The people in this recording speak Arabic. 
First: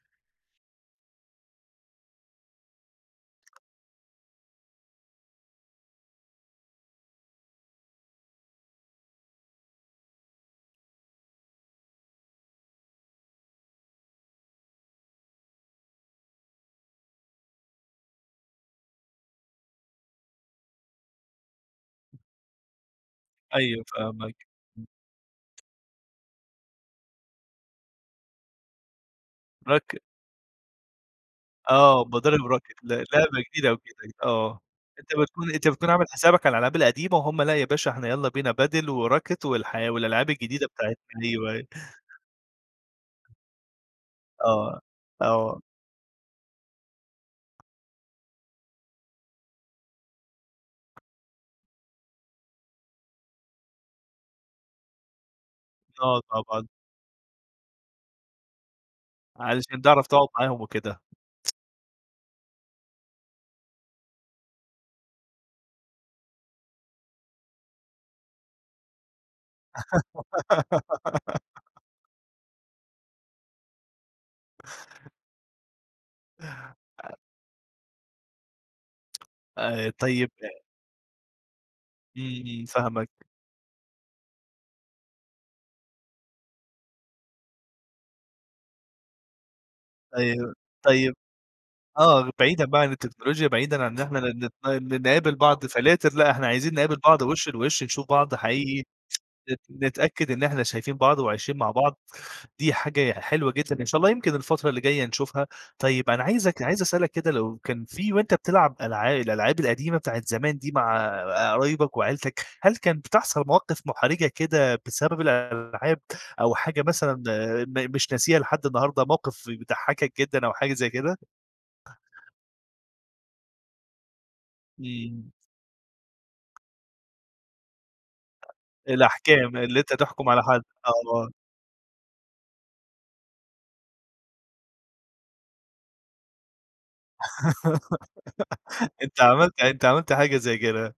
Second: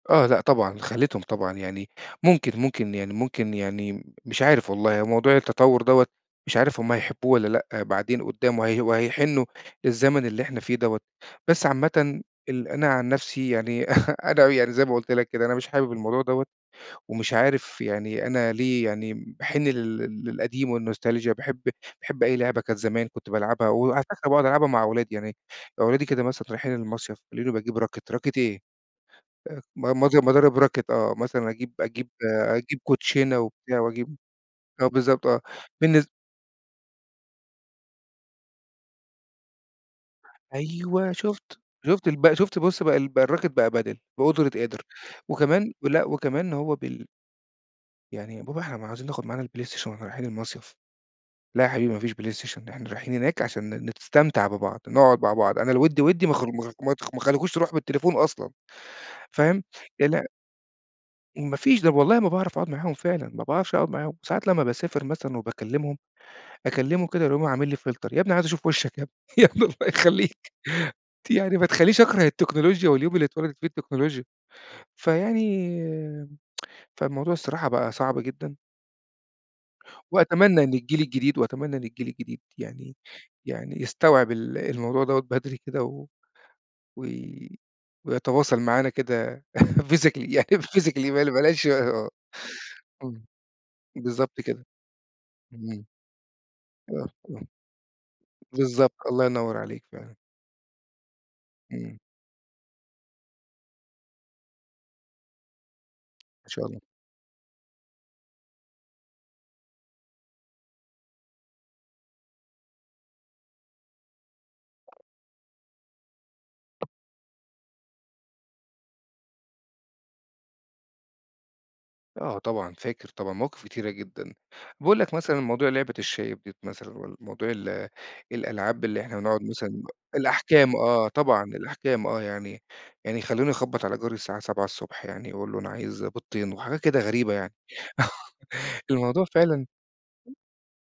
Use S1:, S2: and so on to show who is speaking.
S1: آه. لأ طبعًا، خلّيتهم طبعًا يعني ممكن ممكن يعني ممكن يعني مش عارف والله، هو موضوع التطوّر دوّة مش عارف هم هيحبّوه والّا لأ، بعدين قُدّام وهي وهيحنّوا للزمن اللي إحنا فيه دوّة، بس عامةً ال أنا عن نفسي يعني أنا يعني زي ما قُلت لك كده أنا مش حابب الموضوع دوّة ومش عارف يعني أنا ليه يعني باحِن لل للقديم والنوستالجيا وباحب باحب أي لعبة كان زمان كنت بالعبها
S2: أيوه
S1: وعلى فكرة
S2: فاهمك.
S1: باقعد
S2: إمم.
S1: ألعبها مع أولادي. يعني أولادي كده مثلًا رايحين المصيف ويلاقوني باجيب راكِت، راكِت إيه؟! آآ م
S2: راك
S1: مض مضارب راكِت آه. مثلًا أجيب
S2: آه.
S1: أجيب
S2: مضارب راكِت
S1: أجيب
S2: ل لعبة
S1: كوتشينة
S2: جديدة أو
S1: وبتاع
S2: كده،
S1: وأجيب
S2: آه.
S1: آه
S2: أنت
S1: بالضبط، آه.
S2: بتكون أنت بتكون
S1: بالنس
S2: عامِل حسابك على الألعاب القديمة وهُم، لأ، يا باشا إحنا يالّا بينا padel وراكِت والحي والألعاب الجديدة
S1: أيوه
S2: بتاعتنا أيوه،
S1: شُفت،
S2: أيوه.
S1: شُفت الب شُفت بُص بقى ال بقى الراكِت بقى padel بقدرة
S2: آه.
S1: قادر.
S2: آه.
S1: وكمان لأ، وكمان هو بل يعني "يا بابا إحنا ما عايزين ناخد معانا البلايستيشن وإحنا رايحين المصيف." "لأ يا حبيبي ما فيش بلايستيشن، إحنا رايحين هناك عشان ن نستمتع ببعض، نقعد مع بعض، أنا الوِد
S2: آه،
S1: وِدّي ما خ ما
S2: طبعًا.
S1: خ ما ت ما خلّيكوش تروحوا بالتليفون أصلًا." فاهم؟
S2: علشان تعرف
S1: الع
S2: تقعد معاهم وكده.
S1: ما فيش، طب والله ما باعرف أقعد معاهم فعلًا، ما باعرفش أقعد معاهم. ساعات لمّا باسافر مثلًا وباكلّمهم، أكلّمه كده يقوم عامِل لي فلتر، يا ابني عايز أشوف وِشَّك يا ابني، يا ابني الله يخلّيك ت يعني ما تخلّينيش أكره التكنولوجيا واليوم اللي اتولدت فيه التكنولوجيا. فيعني فالموضوع الصراحة بقى صعب جدًا.
S2: آآ طيب أ
S1: وأتمنى إن الجيل الجديد وأتمنى إن الجيل الجديد
S2: إمم، إمم،
S1: يعني
S2: فاهمك.
S1: يعني يستوعب ال الموضوع دوّة بدري كده و وي ويتواصل معانا كده physically، يعني
S2: أيوه.
S1: physically
S2: طيب
S1: بل بلاش
S2: آه، بعيدًا بقى عن
S1: إمم.
S2: التكنولوجيا، بعيدًا عن إن إحنا
S1: بالضبط
S2: ن نت
S1: كده.
S2: ن نقابل بعض
S1: إمم.
S2: فلاتر لأ إحنا عايزين نقابل
S1: آه،
S2: بعض
S1: آه.
S2: وِش لِوِش، نشوف بعض حقيقي،
S1: بالضبط، الله ينوّر
S2: نت
S1: عليك فعلًا.
S2: نتأكّد إن إحنا شايفين بعض وعايشين مع بعض،
S1: إمم.
S2: دي حاجة حلوة جدًا إن شاء الله يمكن الفترة اللي جاية نشوفها. طيب، أنا
S1: ما
S2: عايزك
S1: شاء الله.
S2: عايز أسألك كده لو كان في وأنت بتلعب ألعا الألعاب القديمة بتاعة زمان دي مع قرايبك وعيلتك، هل كان بتحصل مواقف مُحرِجة كده بسبب الألعاب أو حاجة مثلًا م مش ناسيها لحد النهاردة، موقف بيضحّكك جدًا أو حاجة زي كده؟
S1: آه طبعًا، فاكر طبعًا مواقِف كتيرة جدًا. باقول لك
S2: إمم.
S1: مثلًا موضوع لعبة الشايب ديّة مثلًا والّا موضوع ال الألعاب اللي إحنا بنقعد
S2: الأحكام، اللي
S1: مثلًا
S2: أنت تحكُم على حد،
S1: الأحكام آه،
S2: آه.
S1: طبعًا، الأحكام آه، يعني يعني خلّوني أخبّط على جاري الساعة 07:00 ص يعني وأقول له أنا عايز بيضتين وحاجة كده غريبة يعني.
S2: أنت
S1: الموضوع
S2: عملت
S1: فعلًا
S2: أنت عملت حاجة زي كده.